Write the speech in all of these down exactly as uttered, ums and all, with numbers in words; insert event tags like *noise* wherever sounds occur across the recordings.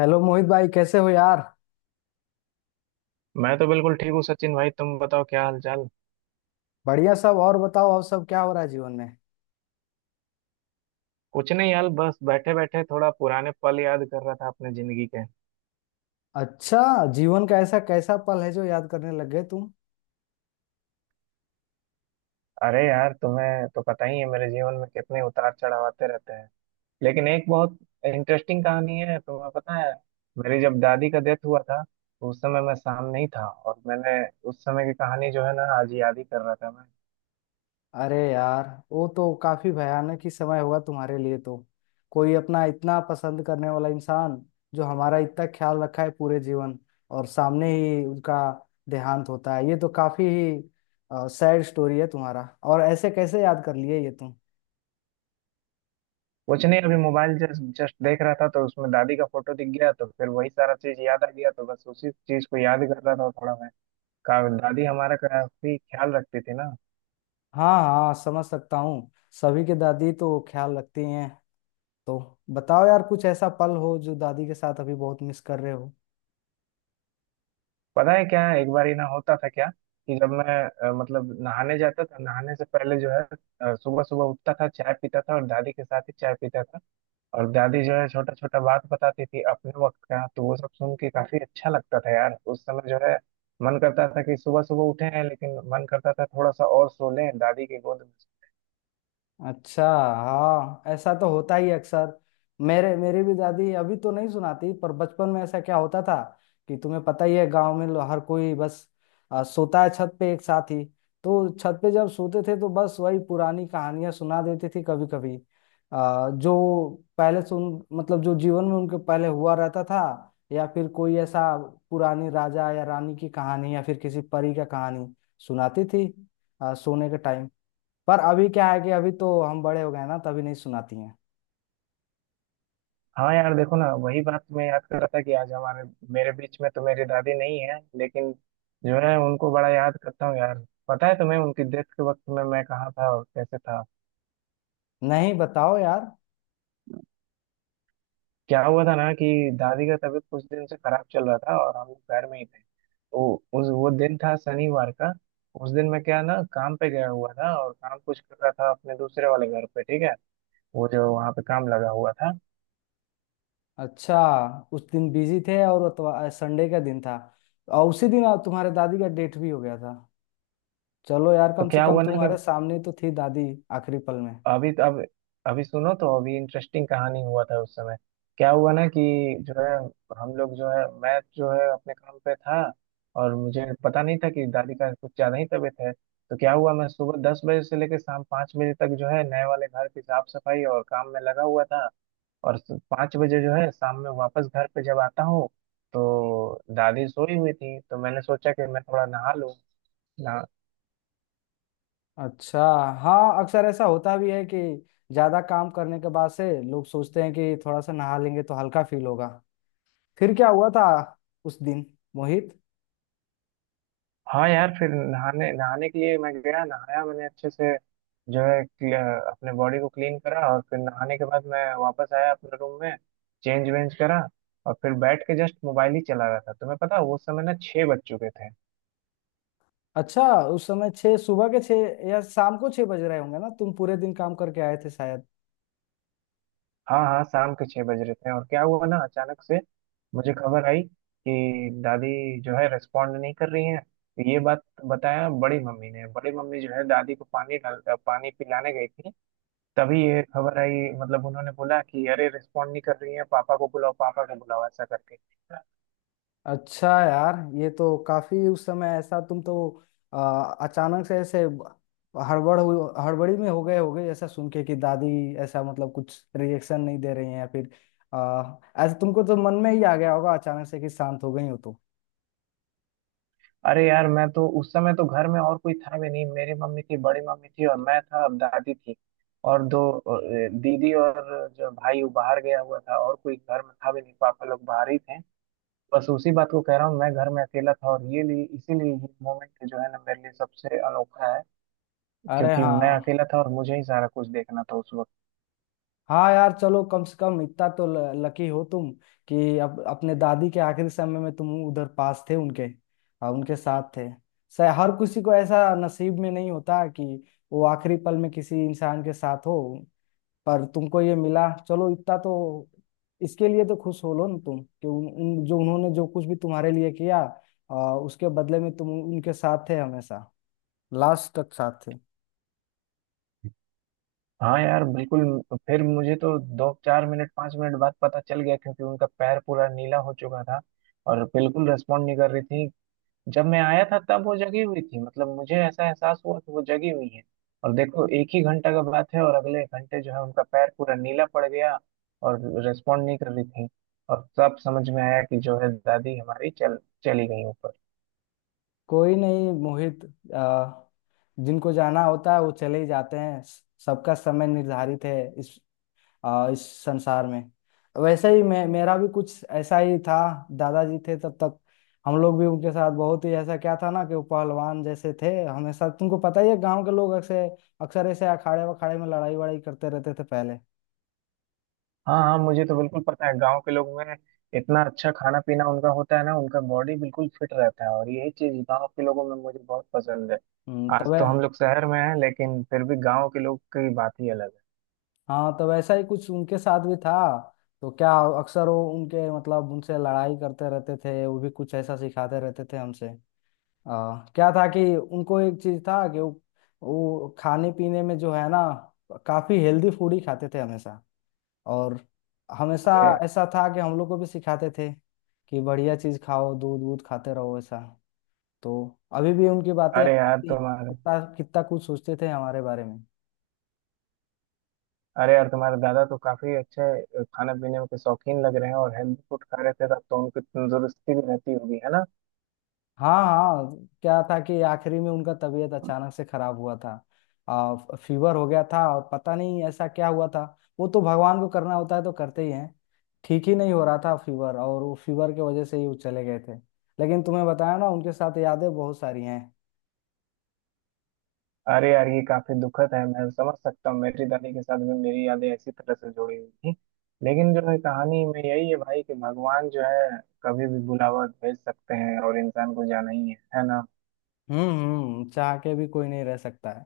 Hello Mohit भाई कैसे हो यार। मैं तो बिल्कुल ठीक हूँ सचिन भाई। तुम बताओ क्या हाल चाल। बढ़िया सब। और बताओ और सब क्या हो रहा है जीवन में। कुछ नहीं यार, बस बैठे बैठे थोड़ा पुराने पल याद कर रहा था अपने जिंदगी के। अच्छा। जीवन का ऐसा कैसा पल है जो याद करने लग गए तुम। अरे यार तुम्हें तो पता ही है मेरे जीवन में कितने उतार चढ़ाव आते रहते हैं। लेकिन एक बहुत इंटरेस्टिंग कहानी है, तुम्हें पता है। मेरी जब दादी का डेथ हुआ था तो उस समय मैं सामने ही था, और मैंने उस समय की कहानी जो है ना आज याद ही कर रहा था मैं। अरे यार वो तो काफी भयानक ही समय होगा तुम्हारे लिए तो। कोई अपना इतना पसंद करने वाला इंसान जो हमारा इतना ख्याल रखा है पूरे जीवन और सामने ही उनका देहांत होता है ये तो काफी ही सैड स्टोरी है तुम्हारा। और ऐसे कैसे याद कर लिए ये तुम। कुछ नहीं, अभी मोबाइल जस्ट जस्ट देख रहा था तो उसमें दादी का फोटो दिख गया तो फिर वही सारा चीज याद आ गया, तो बस उसी चीज को याद कर रहा था थोड़ा मैं। का दादी हमारा काफी ख्याल रखती थी ना। हाँ हाँ समझ सकता हूँ। सभी के दादी तो ख्याल रखती हैं। तो बताओ यार कुछ ऐसा पल हो जो दादी के साथ अभी बहुत मिस कर रहे हो। पता है क्या, एक बार ही ना होता था क्या कि जब मैं, अ, मतलब नहाने जाता था, नहाने से पहले जो है सुबह सुबह उठता था, चाय पीता था और दादी के साथ ही चाय पीता था। और दादी जो है छोटा छोटा बात बताती थी अपने वक्त का, तो वो सब सुन के काफी अच्छा लगता था यार, उस समय जो है। मन करता था कि सुबह सुबह उठे हैं लेकिन मन करता था थोड़ा सा और सो लें दादी की गोद में। अच्छा। हाँ ऐसा तो होता ही अक्सर। मेरे मेरी भी दादी अभी तो नहीं सुनाती पर बचपन में ऐसा क्या होता था कि तुम्हें पता ही है गांव में लो- हर कोई बस आ, सोता है छत पे एक साथ ही। तो छत पे जब सोते थे तो बस वही पुरानी कहानियां सुना देती थी कभी कभी। आ, जो पहले सुन मतलब जो जीवन में उनके पहले हुआ रहता था या फिर कोई ऐसा पुरानी राजा या रानी की कहानी या फिर किसी परी का कहानी सुनाती थी आ, सोने के टाइम पर। अभी क्या है कि अभी तो हम बड़े हो गए ना तभी नहीं सुनाती हैं। हाँ यार देखो ना, वही बात मैं याद कर रहा था कि आज हमारे मेरे बीच में तो मेरी दादी नहीं है लेकिन जो है उनको बड़ा याद करता हूँ यार। पता है तुम्हें उनकी डेथ के वक्त में मैं कहाँ था और कैसे था। नहीं बताओ यार। क्या हुआ था ना कि दादी का तबीयत कुछ दिन से खराब चल रहा था और हम लोग घर में ही थे, तो उस वो दिन था शनिवार का। उस दिन मैं क्या ना काम पे गया हुआ था और काम कुछ कर रहा था अपने दूसरे वाले घर पे, ठीक है। वो जो वहाँ पे काम लगा हुआ था। अच्छा। उस दिन बिजी थे और अतवा- संडे का दिन था और उसी दिन आ- तुम्हारे दादी का डेट भी हो गया था। चलो यार तो कम से क्या कम हुआ ना तुम्हारे कि सामने तो थी दादी आखिरी पल में। अभी तो अब अभी सुनो, तो अभी इंटरेस्टिंग कहानी हुआ था उस समय। क्या हुआ ना कि जो है, हम लोग जो है मैं जो है अपने काम पे था। और मुझे पता नहीं था कि दादी का कुछ ज्यादा ही तबीयत है, तो क्या हुआ, मैं सुबह दस बजे से लेकर शाम पाँच बजे तक जो है नए वाले घर की साफ सफाई और काम में लगा हुआ था। और पाँच बजे जो है शाम में वापस घर पे जब आता हूँ, तो दादी सोई हुई थी तो मैंने सोचा कि मैं थोड़ा नहा लूँ। अच्छा। हाँ अक्सर ऐसा होता भी है कि ज्यादा काम करने के बाद से लोग सोचते हैं कि थोड़ा सा नहा लेंगे तो हल्का फील होगा। फिर क्या हुआ था उस दिन मोहित। हाँ यार, फिर नहाने नहाने के लिए मैं गया, नहाया मैंने अच्छे से, जो है क्ल- अपने बॉडी को क्लीन करा। और फिर नहाने के बाद मैं वापस आया अपने रूम में, चेंज वेंज करा। और फिर बैठ के जस्ट मोबाइल ही चला रहा था, तुम्हें पता है, उस समय ना छः बज चुके थे। अच्छा। उस समय छः सुबह के छः या शाम को छः बज रहे होंगे ना तुम पूरे दिन काम करके आए थे शायद। हाँ हाँ, शाम के छः बज रहे थे, और क्या हुआ ना अचानक से मुझे खबर आई कि दादी जो है रिस्पॉन्ड नहीं कर रही है। तो ये बात बताया बड़ी मम्मी ने, बड़ी मम्मी जो है दादी को पानी डाल पानी पिलाने गई थी। तभी ये खबर आई, मतलब उन्होंने बोला कि अरे रिस्पॉन्ड नहीं कर रही है, पापा को बुलाओ, पापा को बुलाओ ऐसा करके। अच्छा यार। ये तो काफी उस समय ऐसा तुम तो आ, अचानक से ऐसे हड़बड़ हुई- हड़बड़ी में हो गए होगे ऐसा सुन के कि दादी ऐसा मतलब कुछ रिएक्शन नहीं दे रही हैं या फिर आ, ऐसा तुमको तो मन में ही आ गया होगा अचानक से कि शांत हो गई हो तो। अरे यार, मैं तो उस समय तो घर में और कोई था भी नहीं। मेरी मम्मी थी, बड़ी मम्मी थी और मैं था और दादी थी, और दो अ, दीदी, और जो भाई वो बाहर गया हुआ था, और कोई घर में था भी नहीं, पापा लोग बाहर ही थे। बस उसी बात को कह रहा हूँ, मैं घर में अकेला था और ये लिए इसीलिए ये मोमेंट जो है ना मेरे लिए सबसे अनोखा है। अरे क्योंकि हाँ मैं अकेला था और मुझे ही सारा कुछ देखना था उस। हाँ यार चलो कम से कम इतना तो लकी हो तुम कि अप, अपने दादी के आखिरी समय में तुम उधर पास थे उनके और उनके साथ थे। शायद हर किसी को ऐसा नसीब में नहीं होता कि वो आखिरी पल में किसी इंसान के साथ हो। पर तुमको ये मिला चलो इतना तो इसके लिए तो खुश हो लो ना तुम कि उन, उन जो उन्होंने जो कुछ भी तुम्हारे लिए किया आ, उसके बदले में तुम उनके साथ थे हमेशा लास्ट तक साथ थे। हाँ यार बिल्कुल। फिर मुझे तो दो चार मिनट पाँच मिनट बाद पता चल गया, क्योंकि उनका पैर पूरा नीला हो चुका था और बिल्कुल रेस्पॉन्ड नहीं कर रही थी। जब मैं आया था तब वो जगी हुई थी, मतलब मुझे ऐसा एहसास हुआ कि वो जगी हुई है। और देखो, एक ही घंटा का बात है और अगले घंटे जो है उनका पैर पूरा नीला पड़ गया और रेस्पॉन्ड नहीं कर रही थी। और तब समझ में आया कि जो है दादी हमारी चल चली गई ऊपर। कोई नहीं मोहित। आ, जिनको जाना होता है वो चले ही जाते हैं स- सबका समय निर्धारित है इस आ, इस संसार में। वैसे ही मैं मेरा भी कुछ ऐसा ही था। दादाजी थे तब तक। हम लोग भी उनके साथ बहुत ही ऐसा क्या था ना कि वो पहलवान जैसे थे हमेशा तुमको पता ही है गांव के लोग अक्सर अक्सर ऐसे अखाड़े वखाड़े में लड़ाई वड़ाई करते रहते थे पहले। हाँ हाँ, मुझे तो बिल्कुल पता है। गांव के लोग में इतना अच्छा खाना पीना उनका होता है ना, उनका बॉडी बिल्कुल फिट रहता है, और यही चीज गांव के लोगों में मुझे बहुत पसंद है। हम्म, आज तो वै तो हम लोग शहर में हैं, लेकिन फिर भी गांव के लोग की बात ही अलग है। हाँ तो वैसा ही कुछ उनके साथ भी था। तो क्या अक्सर वो उनके मतलब उनसे लड़ाई करते रहते थे वो भी कुछ ऐसा सिखाते रहते थे हमसे। आ, क्या था कि उनको एक चीज था कि वो, वो खाने पीने में जो है ना काफी हेल्दी फूड ही खाते थे हमेशा। और हमेशा अरे ऐसा था कि हम लोग को भी सिखाते थे कि बढ़िया चीज खाओ दूध वूध खाते रहो ऐसा। तो अभी भी उनकी बातें अरे याद यार आती हैं, तुम्हारे कितना कितना कुछ सोचते थे हमारे बारे में। अरे यार तुम्हारे दादा तो काफी अच्छे खाना पीने के शौकीन लग रहे हैं, और हेल्दी फूड खा रहे थे तब तो उनकी तंदुरुस्ती भी रहती होगी है ना। हाँ हाँ क्या था कि आखिरी में उनका तबीयत अचानक से खराब हुआ था। आ, फीवर हो गया था और पता नहीं ऐसा क्या हुआ था। वो तो भगवान को करना होता है तो करते ही हैं। ठीक ही नहीं हो रहा था फीवर और वो फीवर की वजह से ही वो चले गए थे। लेकिन तुम्हें बताया ना उनके साथ यादें बहुत सारी हैं। अरे यार ये काफी दुखद है, मैं समझ सकता हूँ। मेरी दादी के साथ भी मेरी यादें इसी तरह से जुड़ी हुई थी। लेकिन जो है कहानी में यही है भाई, कि भगवान जो है कभी भी बुलावा भेज सकते हैं और इंसान को जाना ही है है ना। हम्म हम्म चाह के भी कोई नहीं रह सकता है।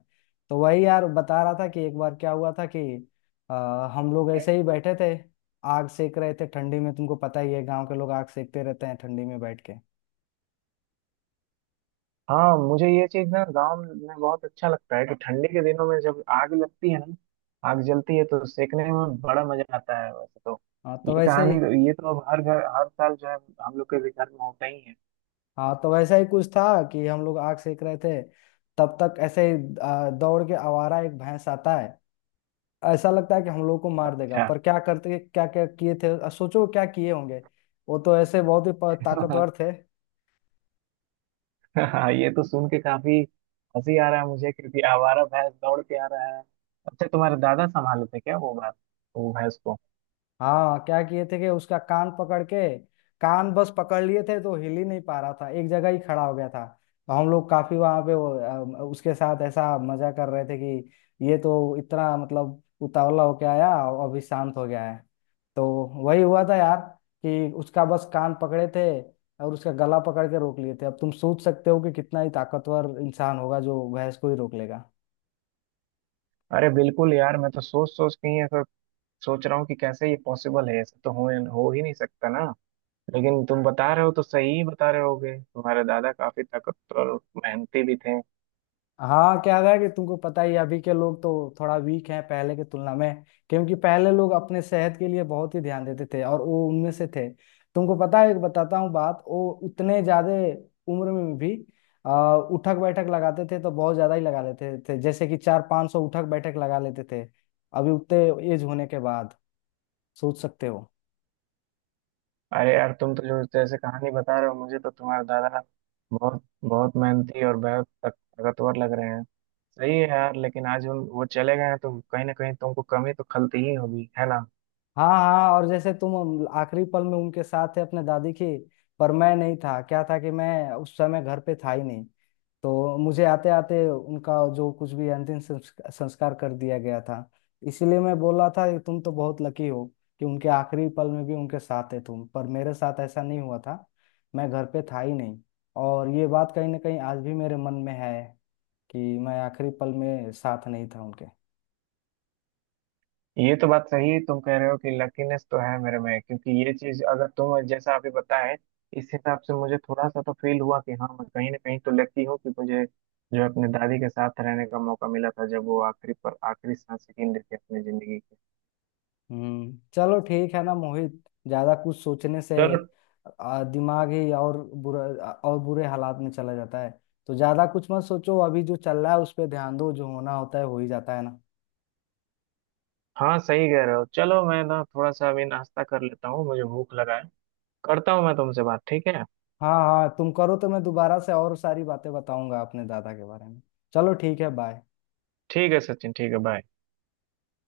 तो वही यार बता रहा था कि एक बार क्या हुआ था कि आ, हम लोग ऐसे ही बैठे थे आग सेक रहे थे ठंडी में तुमको पता ही है गांव के लोग आग सेकते रहते हैं ठंडी में बैठ के। हाँ मुझे ये चीज ना गांव में बहुत अच्छा लगता है कि ठंडी के दिनों में जब आग लगती है ना, आग जलती है तो सेकने में बड़ा मजा आता है, वैसे तो। हाँ तो ये वैसे ही। कहानी ये तो अब हर घर, हर साल जो है हम लोग के भी घर में होता ही है। हाँ तो वैसा ही कुछ था कि हम लोग आग सेक रहे थे। तब तक ऐसे ही आ, दौड़ के आवारा एक भैंस आता है। ऐसा लगता है कि हम लोग को मार देगा पर क्या करते क्या क्या किए थे आ, सोचो क्या किए होंगे। वो तो ऐसे बहुत ही प- अच्छा *laughs* ताकतवर थे। हाँ, ये तो सुन के काफी हंसी आ रहा है मुझे, क्योंकि आवारा भैंस दौड़ के आ रहा है। अच्छा, तुम्हारे दादा संभालते क्या वो बात, वो भैंस को। हाँ क्या किए थे कि उसका कान पकड़ के। कान बस पकड़ लिए थे तो हिल ही नहीं पा रहा था एक जगह ही खड़ा हो गया था। तो हम लोग काफी वहां पे वो, अ, उसके साथ ऐसा मजा कर रहे थे कि ये तो इतना मतलब उतावला होके आया और अभी शांत हो गया है। तो वही हुआ था यार कि उसका बस कान पकड़े थे और उसका गला पकड़ के रोक लिए थे अब तुम सोच सकते हो कि कितना ही ताकतवर इंसान होगा जो भैंस को ही रोक लेगा। अरे बिल्कुल यार, मैं तो सोच सोच के ही ऐसा सोच रहा हूँ कि कैसे ये पॉसिबल है, ऐसा तो हो हो ही नहीं सकता ना। लेकिन तुम बता रहे हो तो सही ही बता रहे होगे, तुम्हारे दादा काफी ताकतवर और मेहनती भी थे। हाँ क्या था कि तुमको पता ही है, अभी के लोग तो थोड़ा वीक हैं पहले की तुलना में क्योंकि पहले लोग अपने सेहत के लिए बहुत ही ध्यान देते थे और वो उनमें से थे। तुमको पता है एक बताता हूँ बात वो उतने ज्यादा उम्र में भी आ, उठक बैठक लगाते थे तो बहुत ज्यादा ही लगा लेते थे जैसे कि चार पांच सौ उठक बैठक लगा लेते थे अभी उतने एज होने के बाद सोच सकते हो। अरे यार तुम तो जो जैसे कहानी बता रहे हो, मुझे तो तुम्हारे दादा बहुत बहुत मेहनती और बहुत ताकतवर लग रहे हैं। सही है यार, लेकिन आज हम वो चले गए हैं तो कहीं ना कहीं तुमको कमी तो खलती ही होगी है ना। हाँ हाँ और जैसे तुम आखिरी पल में उनके साथ थे अपने दादी के पर मैं नहीं था क्या था कि मैं उस समय घर पे था ही नहीं। तो मुझे आते आते उनका जो कुछ भी अंतिम संस्क- संस्कार कर दिया गया था। इसीलिए मैं बोल रहा था कि तुम तो बहुत लकी हो कि उनके आखिरी पल में भी उनके साथ है तुम पर मेरे साथ ऐसा नहीं हुआ था। मैं घर पे था ही नहीं और ये बात कहीं ना कहीं आज भी मेरे मन में है कि मैं आखिरी पल में साथ नहीं था उनके। ये तो बात सही है, तुम कह रहे हो कि लकीनेस तो है मेरे में। क्योंकि ये चीज अगर तुम जैसा अभी बताए, इस हिसाब से मुझे थोड़ा सा तो फील हुआ कि हाँ मैं कहीं ना कहीं तो लकी हूँ कि मुझे जो है अपने दादी के साथ रहने का मौका मिला था, जब वो आखिरी पर आखिरी सांस गिन रही थी अपनी जिंदगी की। हम्म चलो ठीक है ना मोहित। ज्यादा कुछ सोचने से चलो। आ, दिमाग ही और बुरा और बुरे हालात में चला जाता है। तो ज्यादा कुछ मत सोचो अभी जो चल रहा है उस पर ध्यान दो जो होना होता है हो ही जाता है ना। हाँ सही कह रहे हो, चलो मैं ना थोड़ा सा अभी नाश्ता कर लेता हूँ, मुझे भूख लगा है। करता हूँ मैं तुमसे बात, ठीक है। हाँ हाँ तुम करो तो मैं दोबारा से और सारी बातें बताऊंगा अपने दादा के बारे में। चलो ठीक है बाय। ठीक है सचिन, ठीक है बाय।